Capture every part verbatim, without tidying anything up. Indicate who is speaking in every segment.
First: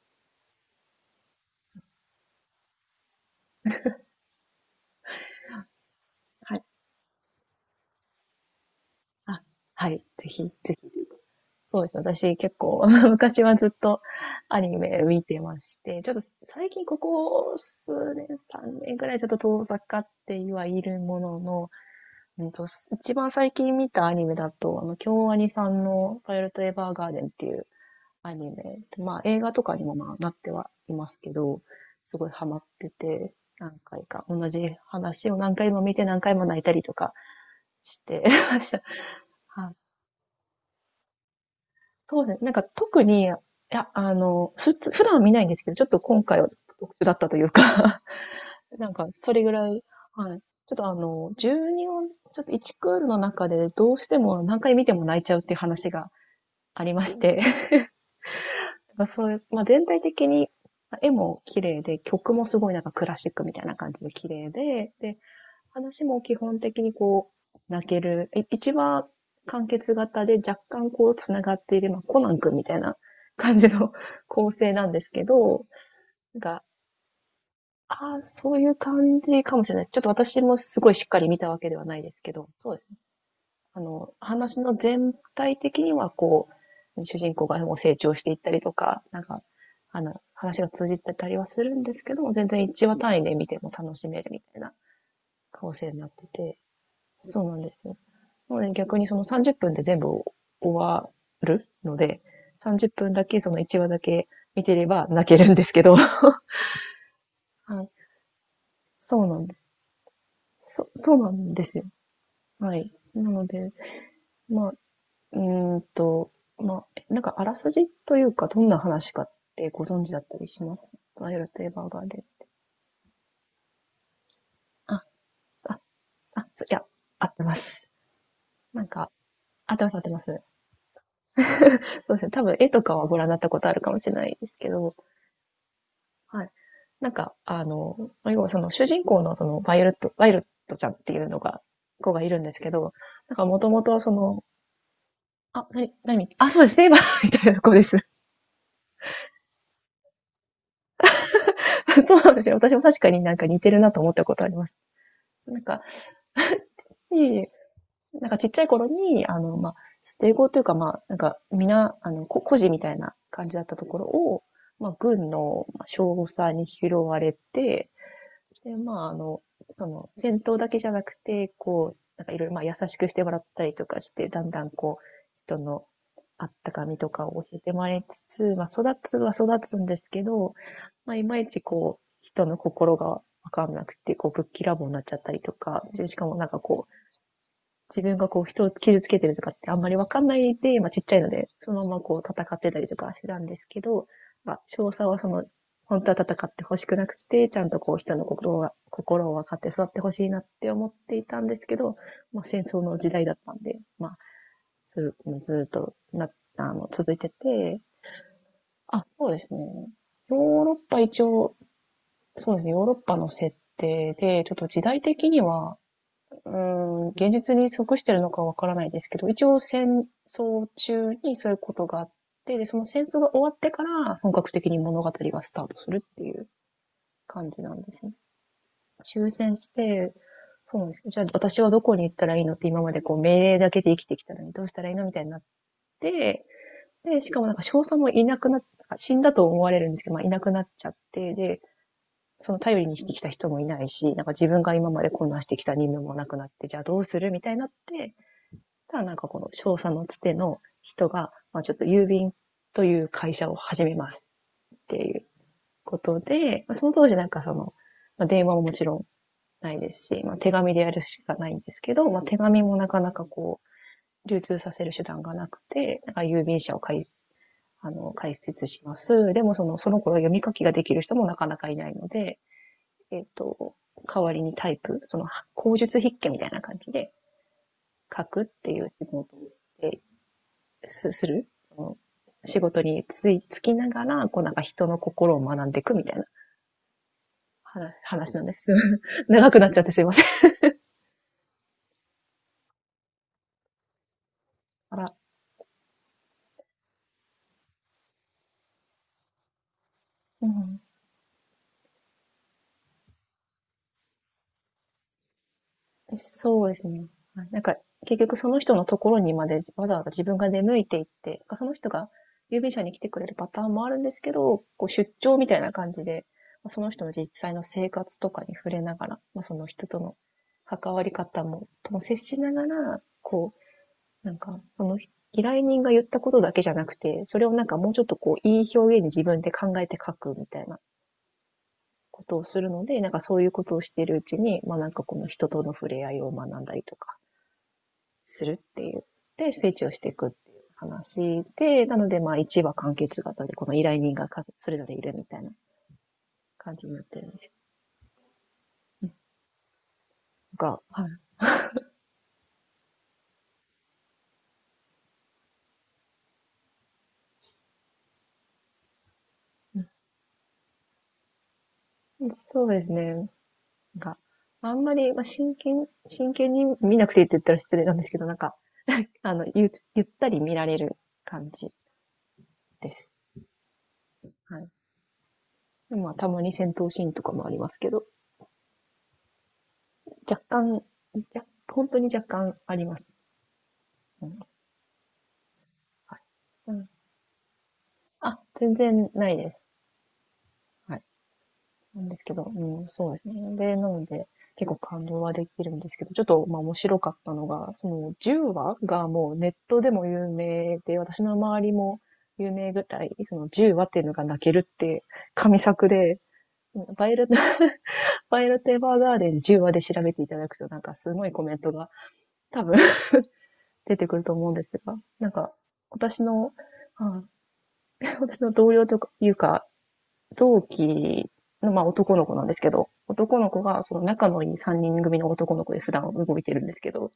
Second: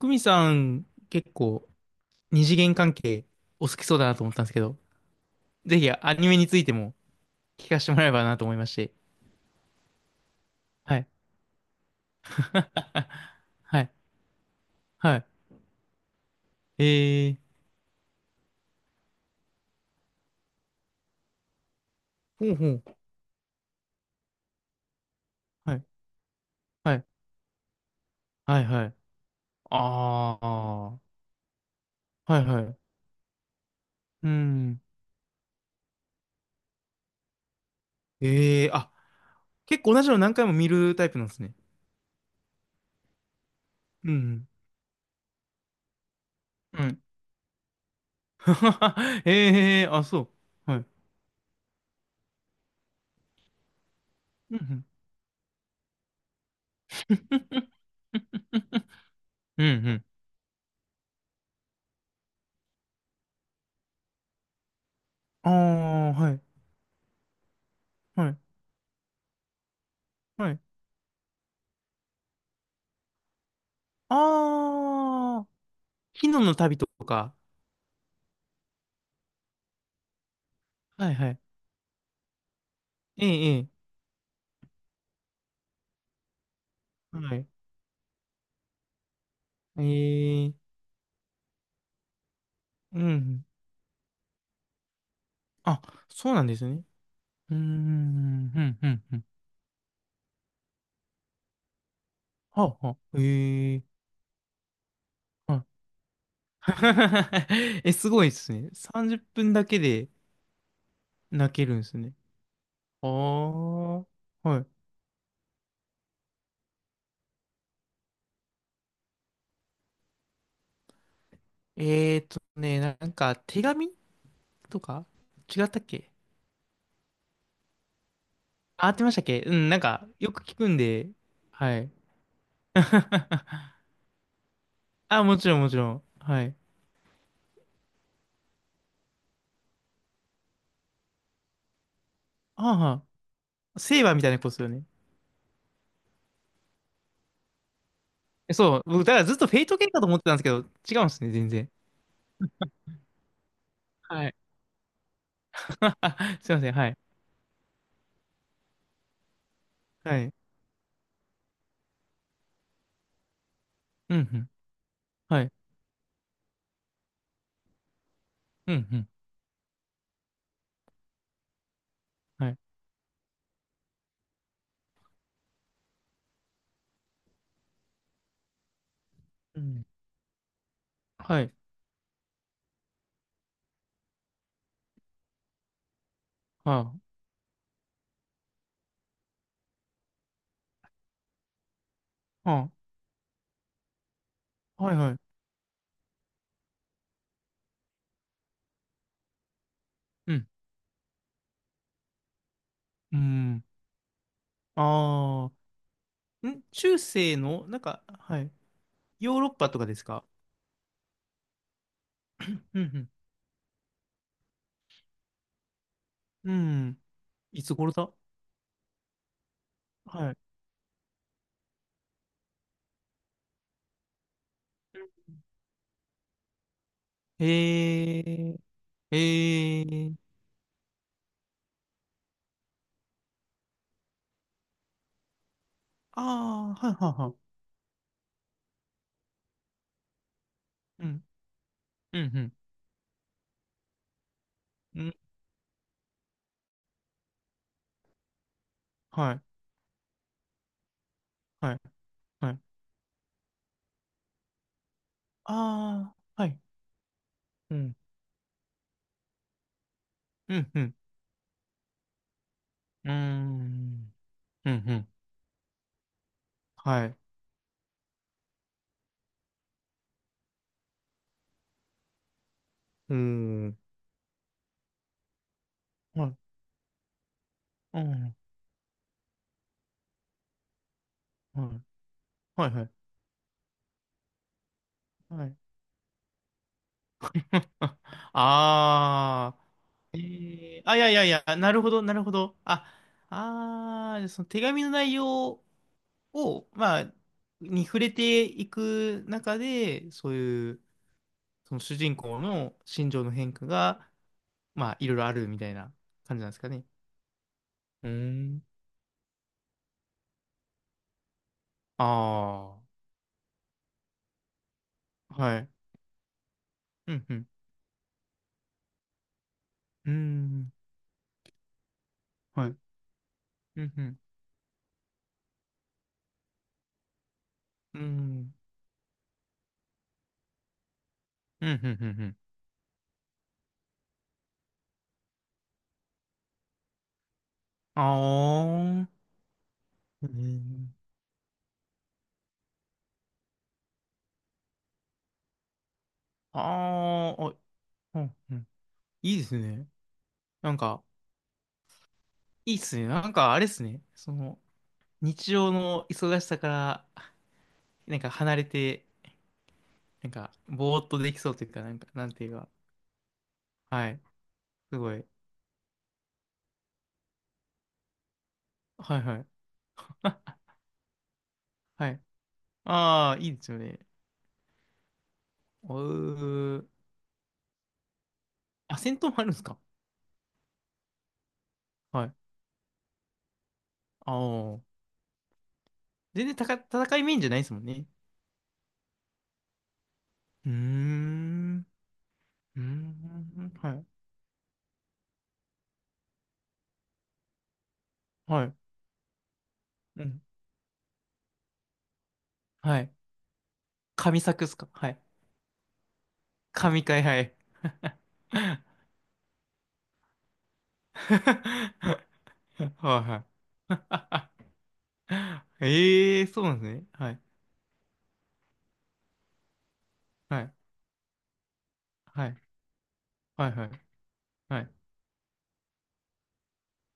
Speaker 1: 久美さん、結構二次元関係お好きそうだなと思ったんですけど、ぜひアニメに
Speaker 2: は
Speaker 1: つ
Speaker 2: い。
Speaker 1: いても聞かせてもらえればなと思いまして。
Speaker 2: あ、はい。ぜひ、ぜひ。
Speaker 1: はい。
Speaker 2: そうですね。私結構 昔はずっ
Speaker 1: はい。
Speaker 2: とアニメ見
Speaker 1: は
Speaker 2: てまして、ちょっと最
Speaker 1: い。
Speaker 2: 近こ
Speaker 1: え
Speaker 2: こ
Speaker 1: ー、
Speaker 2: 数年、さんねんくらいちょっと遠ざかってはいるものの、う
Speaker 1: ほ
Speaker 2: ん
Speaker 1: うほ
Speaker 2: と、
Speaker 1: う。
Speaker 2: 一番最近見たアニメだと、あの、京アニさ
Speaker 1: は
Speaker 2: ん
Speaker 1: い。
Speaker 2: のパイロットエヴァー
Speaker 1: はい。
Speaker 2: ガーデンっていうアニ
Speaker 1: はい
Speaker 2: メ、
Speaker 1: はい。
Speaker 2: まあ映画とかにもまあなっ
Speaker 1: ああ。
Speaker 2: てはい
Speaker 1: は
Speaker 2: ますけど、すごい
Speaker 1: い
Speaker 2: ハマ
Speaker 1: は
Speaker 2: っ
Speaker 1: い。
Speaker 2: てて、何回か
Speaker 1: う
Speaker 2: 同じ
Speaker 1: ん。
Speaker 2: 話を何回も見て何回も泣いたりとかしてま
Speaker 1: え
Speaker 2: し
Speaker 1: えー、
Speaker 2: た。
Speaker 1: あ、
Speaker 2: はい、
Speaker 1: 結構同じの何回も見るタイプなんですね。
Speaker 2: そうですね。なんか特に、いや、
Speaker 1: う
Speaker 2: あ
Speaker 1: ん。
Speaker 2: の、ふつ、普段は見ないんですけど、ちょっと今回は
Speaker 1: う
Speaker 2: 特
Speaker 1: ん。
Speaker 2: 殊だったというか なんか それぐら
Speaker 1: え
Speaker 2: い、
Speaker 1: えー、あ、そ
Speaker 2: はい。
Speaker 1: う。
Speaker 2: ちょっ
Speaker 1: は
Speaker 2: と
Speaker 1: い。
Speaker 2: あの、じゅうに音、ちょっといちクールの中でどうしても
Speaker 1: うん
Speaker 2: 何
Speaker 1: う
Speaker 2: 回見
Speaker 1: ん。
Speaker 2: ても泣いちゃうっていう話がありまして、まあそういう、ま
Speaker 1: う
Speaker 2: あ
Speaker 1: んう
Speaker 2: 全体
Speaker 1: ん。
Speaker 2: 的に絵も綺麗で、曲もすごいなんかクラシックみたいな感じで綺麗で、で、
Speaker 1: あ
Speaker 2: 話
Speaker 1: あ、
Speaker 2: も
Speaker 1: は
Speaker 2: 基
Speaker 1: い。
Speaker 2: 本的にこう、泣け
Speaker 1: は
Speaker 2: る。
Speaker 1: い。
Speaker 2: い一話完結型で
Speaker 1: はい。
Speaker 2: 若干こう繋がっている、まあ、コナン君みたいな感じの 構成なんですけ
Speaker 1: ああ、
Speaker 2: ど、
Speaker 1: 昨
Speaker 2: なん
Speaker 1: 日の
Speaker 2: か、
Speaker 1: 旅とか。
Speaker 2: ああ、そういう感じかもしれないです。ちょっと私もすごいしっ
Speaker 1: はい
Speaker 2: かり
Speaker 1: は
Speaker 2: 見
Speaker 1: い。
Speaker 2: たわけではないですけど、そうですね。
Speaker 1: ええ、ええ、
Speaker 2: あの、話の全体的にはこう、主人
Speaker 1: は
Speaker 2: 公
Speaker 1: い。
Speaker 2: がもう成長していったりとか、なんか、
Speaker 1: え
Speaker 2: あの、
Speaker 1: え、
Speaker 2: 話が通じてたりはするんですけども、全然一話
Speaker 1: う
Speaker 2: 単位で
Speaker 1: ん。
Speaker 2: 見ても楽しめるみたいな構
Speaker 1: あ、
Speaker 2: 成になって
Speaker 1: そうなんで
Speaker 2: て、
Speaker 1: すね。
Speaker 2: そう
Speaker 1: う
Speaker 2: な
Speaker 1: ー
Speaker 2: んですよね。
Speaker 1: ん、
Speaker 2: もう
Speaker 1: う
Speaker 2: ね、
Speaker 1: ん、う
Speaker 2: 逆
Speaker 1: ん、
Speaker 2: にそ
Speaker 1: う
Speaker 2: の
Speaker 1: ん。
Speaker 2: さんじゅっぷんで全部終わるので、
Speaker 1: はあ、
Speaker 2: 30
Speaker 1: は
Speaker 2: 分
Speaker 1: あ、
Speaker 2: だけその
Speaker 1: え
Speaker 2: 1
Speaker 1: え、
Speaker 2: 話だけ見てれば泣けるんで
Speaker 1: は
Speaker 2: すけど、は
Speaker 1: い。
Speaker 2: い。
Speaker 1: え、すごいですね。30
Speaker 2: そうなん
Speaker 1: 分
Speaker 2: で
Speaker 1: だけで
Speaker 2: す。そ、そうな
Speaker 1: 泣
Speaker 2: んで
Speaker 1: ける
Speaker 2: す
Speaker 1: んで
Speaker 2: よ。
Speaker 1: すね。
Speaker 2: はい。
Speaker 1: あ
Speaker 2: なので、
Speaker 1: あ、はい。
Speaker 2: まあ、うーんと、まあ、なんかあらすじというか、どんな話かってご存知だったりします、バイオレット・エヴァーガーデ
Speaker 1: えーと
Speaker 2: ン？
Speaker 1: ね、なんか手紙と
Speaker 2: あ、
Speaker 1: か違った
Speaker 2: あ、
Speaker 1: っけ。
Speaker 2: あ、そいや、合ってます。な
Speaker 1: あ、
Speaker 2: ん
Speaker 1: 合って
Speaker 2: か、
Speaker 1: ましたっけ。うん、
Speaker 2: 合っ
Speaker 1: なん
Speaker 2: てます合っ
Speaker 1: か
Speaker 2: てま
Speaker 1: よ
Speaker 2: す。
Speaker 1: く聞くんで、はい。
Speaker 2: そうですね。多分絵とかはご覧になったことある かもしれないですけど、
Speaker 1: あ、もちろん、もちろん。は
Speaker 2: はい。
Speaker 1: い。
Speaker 2: なんか、あの、ま要はその主人公のそのバイオレットバイオレットちゃんっていうのが、子がいるんです
Speaker 1: あ
Speaker 2: け
Speaker 1: あ、
Speaker 2: ど、
Speaker 1: は
Speaker 2: なんかもと
Speaker 1: あ、
Speaker 2: もと
Speaker 1: セイ
Speaker 2: そ
Speaker 1: バーみたいな
Speaker 2: の、
Speaker 1: 子ですよね。
Speaker 2: あ、なになにあ、そうです、セイバー みたいな子です。
Speaker 1: えそう、僕、だからずっとフェイト系かと思ってたんですけど、違うんですね、全然。
Speaker 2: そうなんですよ。私も確かになんか似てるなと思った
Speaker 1: は
Speaker 2: こ
Speaker 1: い。
Speaker 2: とあります。なんか、
Speaker 1: すいません、はい。
Speaker 2: いえいえ、なんかちっちゃい頃に、あの、まあ、捨
Speaker 1: は
Speaker 2: て
Speaker 1: い。
Speaker 2: 子というか、まあ、なんか、皆、あの、こ孤児みたいな感じだったところ
Speaker 1: うん、う
Speaker 2: を、
Speaker 1: ん。
Speaker 2: まあ、軍
Speaker 1: はい。
Speaker 2: の、ま、少佐に拾われて
Speaker 1: う
Speaker 2: で、
Speaker 1: ん、う
Speaker 2: ま
Speaker 1: ん。
Speaker 2: あ、あの、その、戦闘だけじゃなくて、こう、なんかいろい
Speaker 1: は
Speaker 2: ろ、
Speaker 1: い。
Speaker 2: まあ、優しくしてもらったりとかして、だんだんこう、人のあったかみとかを教えてもらいつつ、まあ、育つは育
Speaker 1: う
Speaker 2: つ
Speaker 1: ん。
Speaker 2: んですけど、まあ、いま
Speaker 1: は
Speaker 2: い
Speaker 1: い。
Speaker 2: ちこう、人の心がわかんなくて、こう、ぶっきらぼうになっちゃったりとか、でしかもなんかこ
Speaker 1: あ
Speaker 2: 自分がこう人を傷つけてるとかってあんまりわかんないで、まあちっちゃいので、そのままこう戦
Speaker 1: あ、
Speaker 2: って
Speaker 1: は
Speaker 2: たりとかしてたんですけど、まあ、
Speaker 1: あ、
Speaker 2: 少
Speaker 1: はい、
Speaker 2: 佐
Speaker 1: は
Speaker 2: はそ
Speaker 1: い。
Speaker 2: の、本当は戦ってほしくなくて、ちゃんとこう人の心を心を分かって育ってほしい
Speaker 1: う
Speaker 2: なっ
Speaker 1: ん。
Speaker 2: て思っていたんですけど、まあ戦争の時
Speaker 1: う
Speaker 2: 代だったん
Speaker 1: ん。
Speaker 2: で、まあ、それ
Speaker 1: あ
Speaker 2: ずっとな、
Speaker 1: あ。ん、
Speaker 2: あの、
Speaker 1: 中
Speaker 2: 続いて
Speaker 1: 世の、な
Speaker 2: て、
Speaker 1: んか、はい。
Speaker 2: あ、そう
Speaker 1: ヨ
Speaker 2: で
Speaker 1: ーロッ
Speaker 2: すね。
Speaker 1: パとかですか？
Speaker 2: ヨーロッパ一応、そうですね、
Speaker 1: う
Speaker 2: ヨーロッ
Speaker 1: ん、
Speaker 2: パの設定で、ちょっと時代的には、う
Speaker 1: うん。
Speaker 2: ー
Speaker 1: うん。
Speaker 2: ん、現実
Speaker 1: い
Speaker 2: に
Speaker 1: つ頃
Speaker 2: 即し
Speaker 1: だ。
Speaker 2: てるのかわからないですけど、一応戦
Speaker 1: はい。
Speaker 2: 争中にそういうことがあって、で、その戦争が終わってから本格的に物語がスタートするっていう感じなんですね。
Speaker 1: へえ、
Speaker 2: 終戦し
Speaker 1: へ
Speaker 2: て、
Speaker 1: え。
Speaker 2: そうなんです。じゃあ私はどこに行ったらいいのって、今までこう命令だけで生きてきたのに、どうしたらいいのみたいになって、
Speaker 1: ああ、はい、はい、
Speaker 2: で、し
Speaker 1: は
Speaker 2: かもなんか少佐もいなくなっ、死んだと思われるんですけど、まあいなくなっちゃっ
Speaker 1: い。うん、
Speaker 2: て、で、
Speaker 1: うん、う
Speaker 2: そ
Speaker 1: ん。
Speaker 2: の頼りにしてきた人もいないし、なんか自分が今
Speaker 1: う
Speaker 2: まで
Speaker 1: ん、
Speaker 2: こんなしてきた任務もなくなって、じゃあどうするみたいになって、ただなんか
Speaker 1: は
Speaker 2: こ
Speaker 1: い、
Speaker 2: の商社のつての人が、まあち
Speaker 1: は
Speaker 2: ょっ
Speaker 1: い、
Speaker 2: と郵便
Speaker 1: はい。
Speaker 2: という会社を始めますっていうこ
Speaker 1: あ
Speaker 2: と
Speaker 1: あ、はい。
Speaker 2: で、まあその当時なんかその、
Speaker 1: うん。
Speaker 2: まあ電話ももちろんないですし、まあ手
Speaker 1: うん、
Speaker 2: 紙
Speaker 1: う
Speaker 2: でや
Speaker 1: ん。
Speaker 2: るしかないんですけど、まあ手紙もなか
Speaker 1: う
Speaker 2: な
Speaker 1: ー
Speaker 2: かこ
Speaker 1: ん。
Speaker 2: う、流通さ
Speaker 1: うん、
Speaker 2: せる
Speaker 1: う
Speaker 2: 手
Speaker 1: ん。
Speaker 2: 段がなくて、なんか郵便社を
Speaker 1: は
Speaker 2: 開、
Speaker 1: い。
Speaker 2: あの、開設します。でもその、その頃読み書きができる人もなかなかいないので、
Speaker 1: うー
Speaker 2: えっ、と、
Speaker 1: ん。
Speaker 2: 代わりにタイプ、その、口述筆
Speaker 1: は
Speaker 2: 記
Speaker 1: い。
Speaker 2: みたいな感じで
Speaker 1: う
Speaker 2: 書
Speaker 1: ん。
Speaker 2: くっていう仕事をしてすする
Speaker 1: は
Speaker 2: そ
Speaker 1: い。
Speaker 2: の仕
Speaker 1: はい、
Speaker 2: 事
Speaker 1: はい。
Speaker 2: についつきながら、こうなんか人の心を
Speaker 1: はい。
Speaker 2: 学んでいくみたいな話
Speaker 1: あ
Speaker 2: 話なんです。長
Speaker 1: あ。
Speaker 2: くなっちゃってすいま
Speaker 1: え
Speaker 2: せん。
Speaker 1: ー、あ、いやいやいや、なるほど、なるほど。あ、ああ、その手紙の
Speaker 2: あ
Speaker 1: 内
Speaker 2: ら、
Speaker 1: 容を、まあ、に触れていく中で、そう
Speaker 2: う
Speaker 1: い
Speaker 2: ん、
Speaker 1: う、その主人公の心情の変化が、まあ、いろいろあるみたいな感じなんです
Speaker 2: そう
Speaker 1: か
Speaker 2: で
Speaker 1: ね。
Speaker 2: すね。なんか
Speaker 1: うー
Speaker 2: 結局その
Speaker 1: ん。
Speaker 2: 人のところにまでわざわざ自分が出向いていって、その人が郵便
Speaker 1: あ
Speaker 2: 車に来てくれるパターンもあるんですけど、こう出
Speaker 1: あ。
Speaker 2: 張みた
Speaker 1: は
Speaker 2: い
Speaker 1: い。
Speaker 2: な感じで、その人の
Speaker 1: う
Speaker 2: 実
Speaker 1: んうん。
Speaker 2: 際の生活とかに触れながら、まあ、その人と
Speaker 1: うー
Speaker 2: の
Speaker 1: ん。
Speaker 2: 関わり方も、とも接しなが
Speaker 1: はい。
Speaker 2: ら、こ
Speaker 1: うんうん。
Speaker 2: なんか、その依頼人が言ったことだけじゃなくて、それをなんかもう
Speaker 1: う
Speaker 2: ち
Speaker 1: ー
Speaker 2: ょっとこう、
Speaker 1: ん。
Speaker 2: いい表現に自分で考えて書くみたいな
Speaker 1: うんうんうんう
Speaker 2: こ
Speaker 1: ん。
Speaker 2: とをするので、なんかそういうことをしているうちに、まあなんかこの人との触れ合いを学んだりとか
Speaker 1: あ
Speaker 2: するっていう。
Speaker 1: ー。
Speaker 2: で、成長してい
Speaker 1: う
Speaker 2: くっていう
Speaker 1: ん。
Speaker 2: 話で、なのでまあいちわ完結型で、この依頼人がそれぞれいるみたいな感じになってるん
Speaker 1: あ
Speaker 2: で
Speaker 1: ー。
Speaker 2: すよ。
Speaker 1: あ、うんうん。いいですね。なん
Speaker 2: が、
Speaker 1: か、
Speaker 2: はい、
Speaker 1: いいっすね。なんか、あれっすね。その、日常の忙しさから、なんか離れて、なんか、ぼーっとできそうというか、なんか、なんていう
Speaker 2: そ
Speaker 1: か。
Speaker 2: うですね。
Speaker 1: は
Speaker 2: が、
Speaker 1: い。
Speaker 2: あんま
Speaker 1: す
Speaker 2: り、
Speaker 1: ご
Speaker 2: まあ、
Speaker 1: い。
Speaker 2: 真剣、真剣に見なくていいって言ったら失礼なんですけど、なんか、
Speaker 1: はい
Speaker 2: あ
Speaker 1: は
Speaker 2: の、
Speaker 1: い。
Speaker 2: ゆゆったり見
Speaker 1: あ、
Speaker 2: られる感じ
Speaker 1: はい。
Speaker 2: です。
Speaker 1: あー、いいですよね。
Speaker 2: はい。
Speaker 1: う
Speaker 2: まあ、たまに戦闘
Speaker 1: ー。
Speaker 2: シーンとかもありますけど、
Speaker 1: あ、戦闘もあるんですか？
Speaker 2: 若干、じゃ本当に
Speaker 1: は
Speaker 2: 若
Speaker 1: い。
Speaker 2: 干あります。う
Speaker 1: あ
Speaker 2: ん。
Speaker 1: ー。
Speaker 2: はい。
Speaker 1: 全然た
Speaker 2: う
Speaker 1: か
Speaker 2: ん。
Speaker 1: 戦いメインじゃないですもんね。
Speaker 2: あ、全然ないです。
Speaker 1: うー
Speaker 2: はい。
Speaker 1: ん。
Speaker 2: なんですけど、
Speaker 1: うー
Speaker 2: うん、そうですね。
Speaker 1: ん。
Speaker 2: で、な
Speaker 1: は
Speaker 2: の
Speaker 1: い。
Speaker 2: で、結構感動はできるんですけど、ちょっと、まあ、面白かったのが、その、10
Speaker 1: は
Speaker 2: 話
Speaker 1: い。
Speaker 2: がもうネットでも
Speaker 1: う
Speaker 2: 有
Speaker 1: ん。
Speaker 2: 名で、私の周りも有名ぐ
Speaker 1: は
Speaker 2: らい、
Speaker 1: い。
Speaker 2: そのじゅうわっわっていうのが泣
Speaker 1: 神
Speaker 2: け
Speaker 1: 作
Speaker 2: る
Speaker 1: っ
Speaker 2: っ
Speaker 1: すか？
Speaker 2: て
Speaker 1: はい。
Speaker 2: 神作で、
Speaker 1: 神
Speaker 2: バイオ
Speaker 1: 回、
Speaker 2: レット
Speaker 1: はい。
Speaker 2: パイルテー
Speaker 1: は
Speaker 2: バーガーデンじゅうわで調べていただくとなんかすごいコメントが多分
Speaker 1: い は
Speaker 2: 出てくると思うんですが、な
Speaker 1: い。
Speaker 2: んか 私
Speaker 1: ええ
Speaker 2: の、
Speaker 1: ー、そうなんですね。
Speaker 2: あ
Speaker 1: はい。
Speaker 2: 私の同僚とかいうか、
Speaker 1: は
Speaker 2: 同
Speaker 1: い。
Speaker 2: 期の、まあ、男の子な
Speaker 1: は
Speaker 2: んで
Speaker 1: い。
Speaker 2: すけど、男の子
Speaker 1: はい。
Speaker 2: が、
Speaker 1: はい。
Speaker 2: その仲のいい
Speaker 1: は
Speaker 2: 3
Speaker 1: い。
Speaker 2: 人組の男の子で普段動いてるんですけど、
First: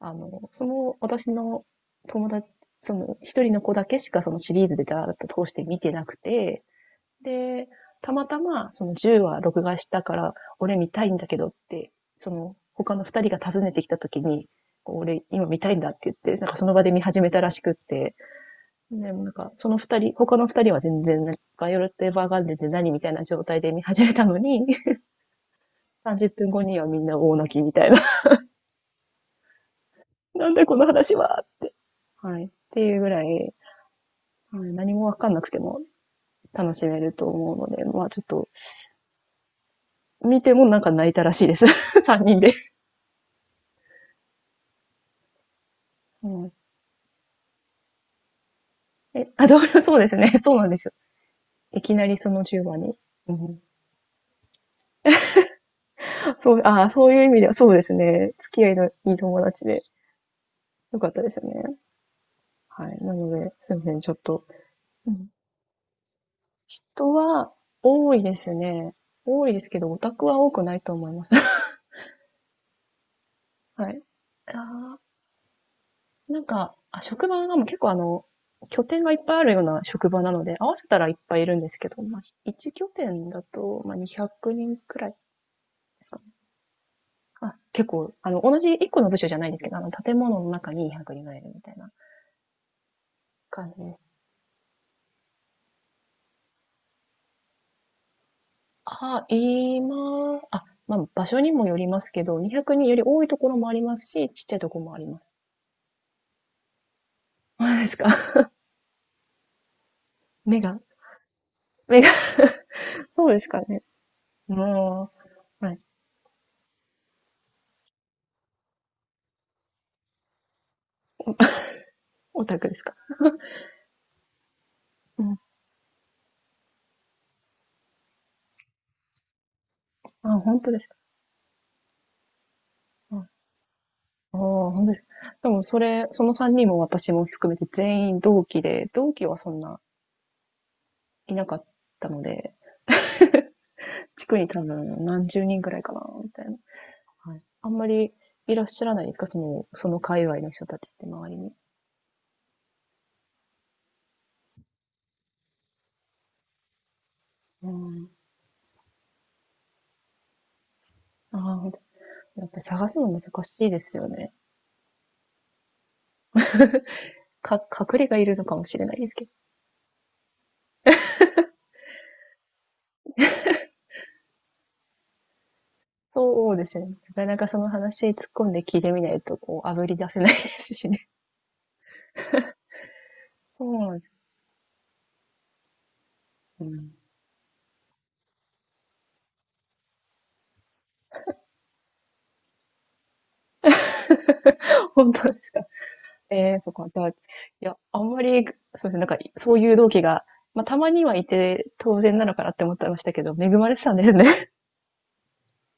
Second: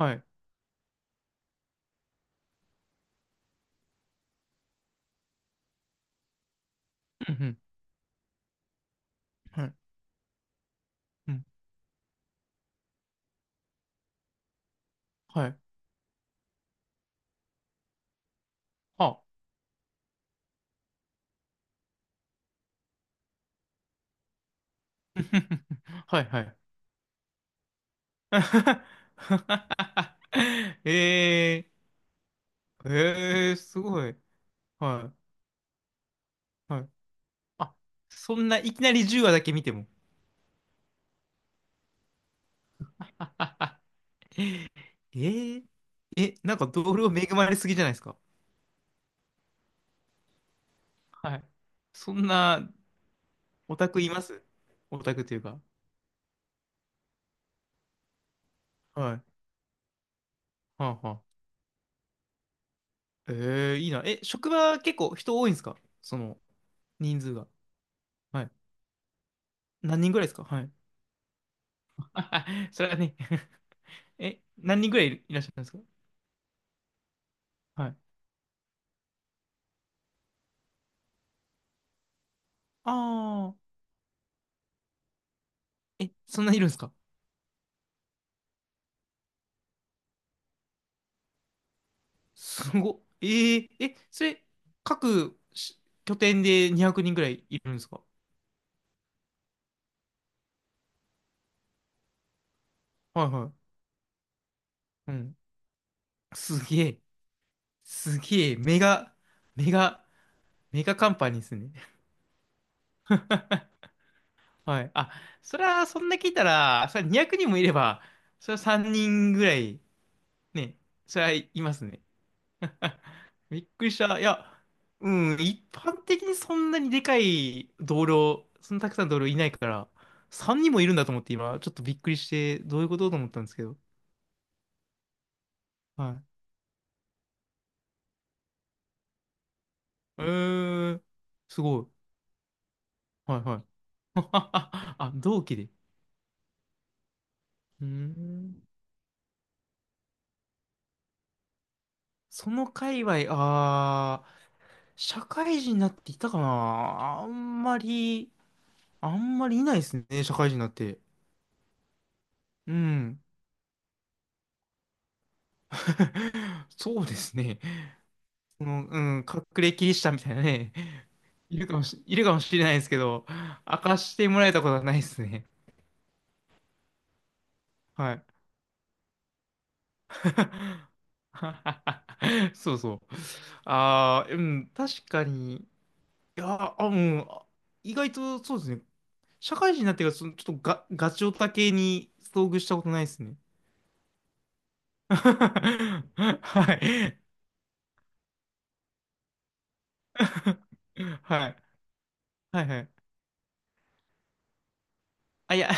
Speaker 2: あ
Speaker 1: い。
Speaker 2: の、その私の友達、その一人の子だけしかそのシリーズでだーっと通して見てなくて、
Speaker 1: うん。
Speaker 2: で、たまたま、そのじゅうわ
Speaker 1: う
Speaker 2: 録
Speaker 1: ん、はい。
Speaker 2: 画したから、俺見たいんだ
Speaker 1: う
Speaker 2: け
Speaker 1: ん。
Speaker 2: どって、その、他のふたりが訪ねてきた時に、俺今
Speaker 1: はい。
Speaker 2: 見たいんだって言って、なんかその場で見始めたらしくって、で
Speaker 1: あ。
Speaker 2: もなんかそのふたり、他のふたりは全然、なんかバイオレット・エヴァーガンデンで何みたいな状態で見始めたのに、
Speaker 1: は
Speaker 2: 30
Speaker 1: い。は
Speaker 2: 分
Speaker 1: い。
Speaker 2: 後にはみんな大泣きみたいな、なんだこの話はっ
Speaker 1: え
Speaker 2: て。はい。って
Speaker 1: ー、
Speaker 2: いうぐらい、
Speaker 1: えー、すごい。
Speaker 2: はい、何も
Speaker 1: は
Speaker 2: わかんなくても楽
Speaker 1: い。は
Speaker 2: し
Speaker 1: い。
Speaker 2: めると思う
Speaker 1: あ、
Speaker 2: ので、まあちょっ
Speaker 1: そ
Speaker 2: と、
Speaker 1: んないきなりじゅうわだけ見ても。
Speaker 2: 見てもなんか泣いたらしいです。さんにんで。
Speaker 1: えー、
Speaker 2: う
Speaker 1: え、
Speaker 2: ん。
Speaker 1: なんか同僚恵まれすぎじゃないですか。
Speaker 2: え、あ、同僚、そうですね。そうなんですよ。
Speaker 1: はい。
Speaker 2: いきな
Speaker 1: そ
Speaker 2: り
Speaker 1: ん
Speaker 2: その10
Speaker 1: な
Speaker 2: 番に。うん、
Speaker 1: オタクいます？オタクというか。
Speaker 2: そう、ああ、そういう意味では、そうですね。付き合いのい
Speaker 1: は
Speaker 2: い
Speaker 1: い。
Speaker 2: 友達で、
Speaker 1: は
Speaker 2: よ
Speaker 1: あ
Speaker 2: かっ
Speaker 1: は
Speaker 2: たで
Speaker 1: あ。
Speaker 2: すよね。はい。な
Speaker 1: え
Speaker 2: ので、す
Speaker 1: ー、
Speaker 2: いま
Speaker 1: いい
Speaker 2: せん、
Speaker 1: な。
Speaker 2: ちょっ
Speaker 1: え、
Speaker 2: と。
Speaker 1: 職場結
Speaker 2: う
Speaker 1: 構
Speaker 2: ん、
Speaker 1: 人多いんですか？その
Speaker 2: 人
Speaker 1: 人数が。
Speaker 2: は多いで
Speaker 1: はい。
Speaker 2: すね。多いですけど、オ
Speaker 1: 何
Speaker 2: タ
Speaker 1: 人ぐら
Speaker 2: ク
Speaker 1: いです
Speaker 2: は
Speaker 1: か？
Speaker 2: 多
Speaker 1: は
Speaker 2: く
Speaker 1: い。
Speaker 2: ないと思います。
Speaker 1: それはね。
Speaker 2: はい。
Speaker 1: え、何人ぐ
Speaker 2: あ
Speaker 1: ら
Speaker 2: ー
Speaker 1: いいらっしゃるんですか？
Speaker 2: なんか、あ、職場がもう結
Speaker 1: は
Speaker 2: 構あ
Speaker 1: い。
Speaker 2: の、拠点がいっぱいあるような職場なので、合わせたらいっぱいいるんですけど、まあ、
Speaker 1: あ
Speaker 2: いちきょてん拠点だ
Speaker 1: あ、
Speaker 2: と、まあ、にひゃくにんくにんくらいで
Speaker 1: え、
Speaker 2: すかね。
Speaker 1: そんないるんですか？
Speaker 2: あ、結構、あの、同じいっこの部署じゃないですけど、あの、建物の中ににひゃくにんぐらいいるみたいな
Speaker 1: すご。えー、
Speaker 2: 感じで
Speaker 1: え、
Speaker 2: す。
Speaker 1: それ、各し拠点でにひゃくにんぐらいいるんですか？
Speaker 2: あ、今、あ、まあ、場所にもよりますけど、にひゃくにんより多
Speaker 1: は
Speaker 2: い
Speaker 1: い
Speaker 2: とこ
Speaker 1: は
Speaker 2: ろもありますし、ちっちゃいところもあり
Speaker 1: い。う
Speaker 2: ます。
Speaker 1: ん。すげえ、
Speaker 2: そうですか。
Speaker 1: す げえ、メガ、メガ、
Speaker 2: 目が、
Speaker 1: メガカンパニーですね。
Speaker 2: 目が、そうですかね。
Speaker 1: はい。あ、
Speaker 2: も
Speaker 1: それ
Speaker 2: う、はい。
Speaker 1: は、そんな聞いたら、それはにひゃくにんもいれば、それはさんにんぐらい、ね、それはいますね。
Speaker 2: オタクですか。
Speaker 1: びっくりした。いや、う
Speaker 2: う
Speaker 1: ん、
Speaker 2: ん。
Speaker 1: 一般的にそんなにでかい同僚、そんなたくさん同僚いないから、
Speaker 2: あ、本
Speaker 1: 3
Speaker 2: 当
Speaker 1: 人
Speaker 2: で
Speaker 1: もい
Speaker 2: す
Speaker 1: る
Speaker 2: か。
Speaker 1: んだと思って今、ちょっとびっくりして、どういうこと
Speaker 2: う
Speaker 1: と思
Speaker 2: ん。
Speaker 1: ったんですけど。
Speaker 2: ああ、本当ですか。でも、それ、そ
Speaker 1: は
Speaker 2: のさんにんも私も含めて全員同期で、同期はそんな
Speaker 1: い。えー、
Speaker 2: いなか
Speaker 1: す
Speaker 2: っ
Speaker 1: ごい。
Speaker 2: たので、
Speaker 1: はいはい。
Speaker 2: 地区に多 分
Speaker 1: あ、
Speaker 2: 何
Speaker 1: 同
Speaker 2: 十
Speaker 1: 期
Speaker 2: 人
Speaker 1: で。
Speaker 2: ぐらいかな、みたいな。はい。あん
Speaker 1: う
Speaker 2: ま
Speaker 1: ー
Speaker 2: りいら
Speaker 1: ん。
Speaker 2: っしゃらないですか？そのその界隈の人たちって周りに。
Speaker 1: その界隈、ああ、社会人になっていたかな。あん
Speaker 2: う
Speaker 1: ま
Speaker 2: ん。
Speaker 1: り、あんまりいないですね、社会人になって。
Speaker 2: ああ、ほんと、やっぱり
Speaker 1: う
Speaker 2: 探すの
Speaker 1: ん。
Speaker 2: 難しいですよね。
Speaker 1: そうですね。
Speaker 2: か隠れがいるのかも
Speaker 1: そ
Speaker 2: しれ
Speaker 1: の、
Speaker 2: な
Speaker 1: う
Speaker 2: いです
Speaker 1: ん、
Speaker 2: けど。
Speaker 1: 隠れキリシタンみたいなね、いるかもし、いるかもしれないですけど、明かしてもらえたことはないですね。
Speaker 2: そうですよね。なかなかその話
Speaker 1: はい。
Speaker 2: 突っ込んで聞いてみないと、こう、炙り出せないですしね。
Speaker 1: そうそう。
Speaker 2: そうなんです。
Speaker 1: ああ、うん、確かに。い
Speaker 2: う
Speaker 1: や、あ、
Speaker 2: ん。
Speaker 1: うん、あ、意外とそうですね。社会人になってから、そのちょっとガ、ガチオタ系に遭遇したことないですね。
Speaker 2: 本当ですか。え え、そっ
Speaker 1: は
Speaker 2: か。じゃあ、い
Speaker 1: い。
Speaker 2: や、あんまり、そうですね、なんか、いそういう同期が、まあ、たまにはい
Speaker 1: はい。
Speaker 2: て当然なのかなっ
Speaker 1: は
Speaker 2: て
Speaker 1: い
Speaker 2: 思っ
Speaker 1: は
Speaker 2: て
Speaker 1: い。
Speaker 2: ましたけど、恵まれてたんですね。
Speaker 1: あ、いや、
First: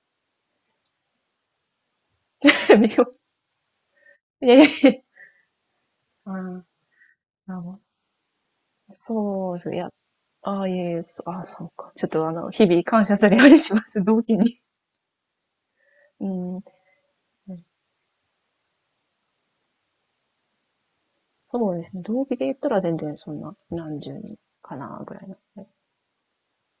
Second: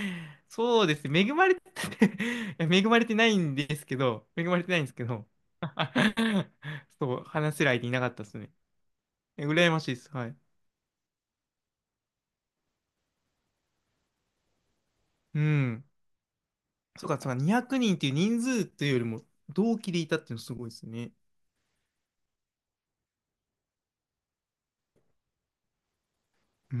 Speaker 1: そうですね。恵まれて、いや、恵
Speaker 2: め
Speaker 1: ま
Speaker 2: ぐ
Speaker 1: れてないんですけど、恵
Speaker 2: いや
Speaker 1: ま
Speaker 2: い
Speaker 1: れ
Speaker 2: や、
Speaker 1: てないんですけど、
Speaker 2: ああ、
Speaker 1: そう、
Speaker 2: な
Speaker 1: 話
Speaker 2: る
Speaker 1: せる
Speaker 2: ほど。
Speaker 1: 相手いなかったですね。え
Speaker 2: そうです
Speaker 1: 羨
Speaker 2: ね。い
Speaker 1: ま
Speaker 2: や、
Speaker 1: しいです。はい。
Speaker 2: ああ、いえいえ、そああ、そうか。ちょっとあの、日々感謝するようにします、同期に。
Speaker 1: うん。
Speaker 2: うん。
Speaker 1: そうか、そうか、にひゃくにんっていう人数というよりも、同期でいたっていうのすごいですね。
Speaker 2: そうですね。同期で言ったら全然そんな、何十人かな、ぐらいの。え
Speaker 1: うーん。う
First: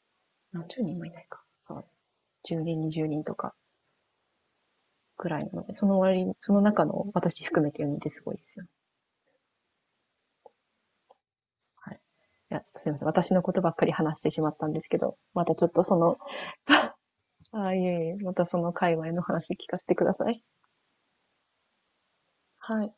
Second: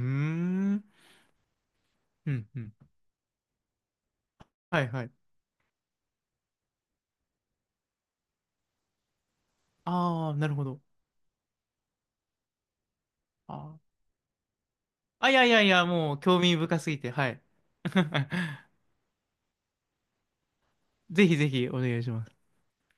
Speaker 2: 何十
Speaker 1: ん、
Speaker 2: 人もいないか。そう。
Speaker 1: うん、う
Speaker 2: 10
Speaker 1: ん、
Speaker 2: 人、にじゅうにんとか、
Speaker 1: はいはい。
Speaker 2: ぐらいなので、その割に、その中の私含めてよにんってすごいですよ。
Speaker 1: ああ、なるほど。
Speaker 2: はい。いや、ちょっとすいません。私のこ
Speaker 1: あ
Speaker 2: とばっ
Speaker 1: ー、
Speaker 2: かり話してしまったんですけど、
Speaker 1: あ、い
Speaker 2: ま
Speaker 1: やい
Speaker 2: た
Speaker 1: や
Speaker 2: ちょ
Speaker 1: い
Speaker 2: っと
Speaker 1: や、
Speaker 2: そ
Speaker 1: も
Speaker 2: の、
Speaker 1: う興味深す ぎて、はい。
Speaker 2: ああ、いえいえ、またそ の界隈の話聞かせてください。
Speaker 1: ぜひぜひお願いします。
Speaker 2: はい。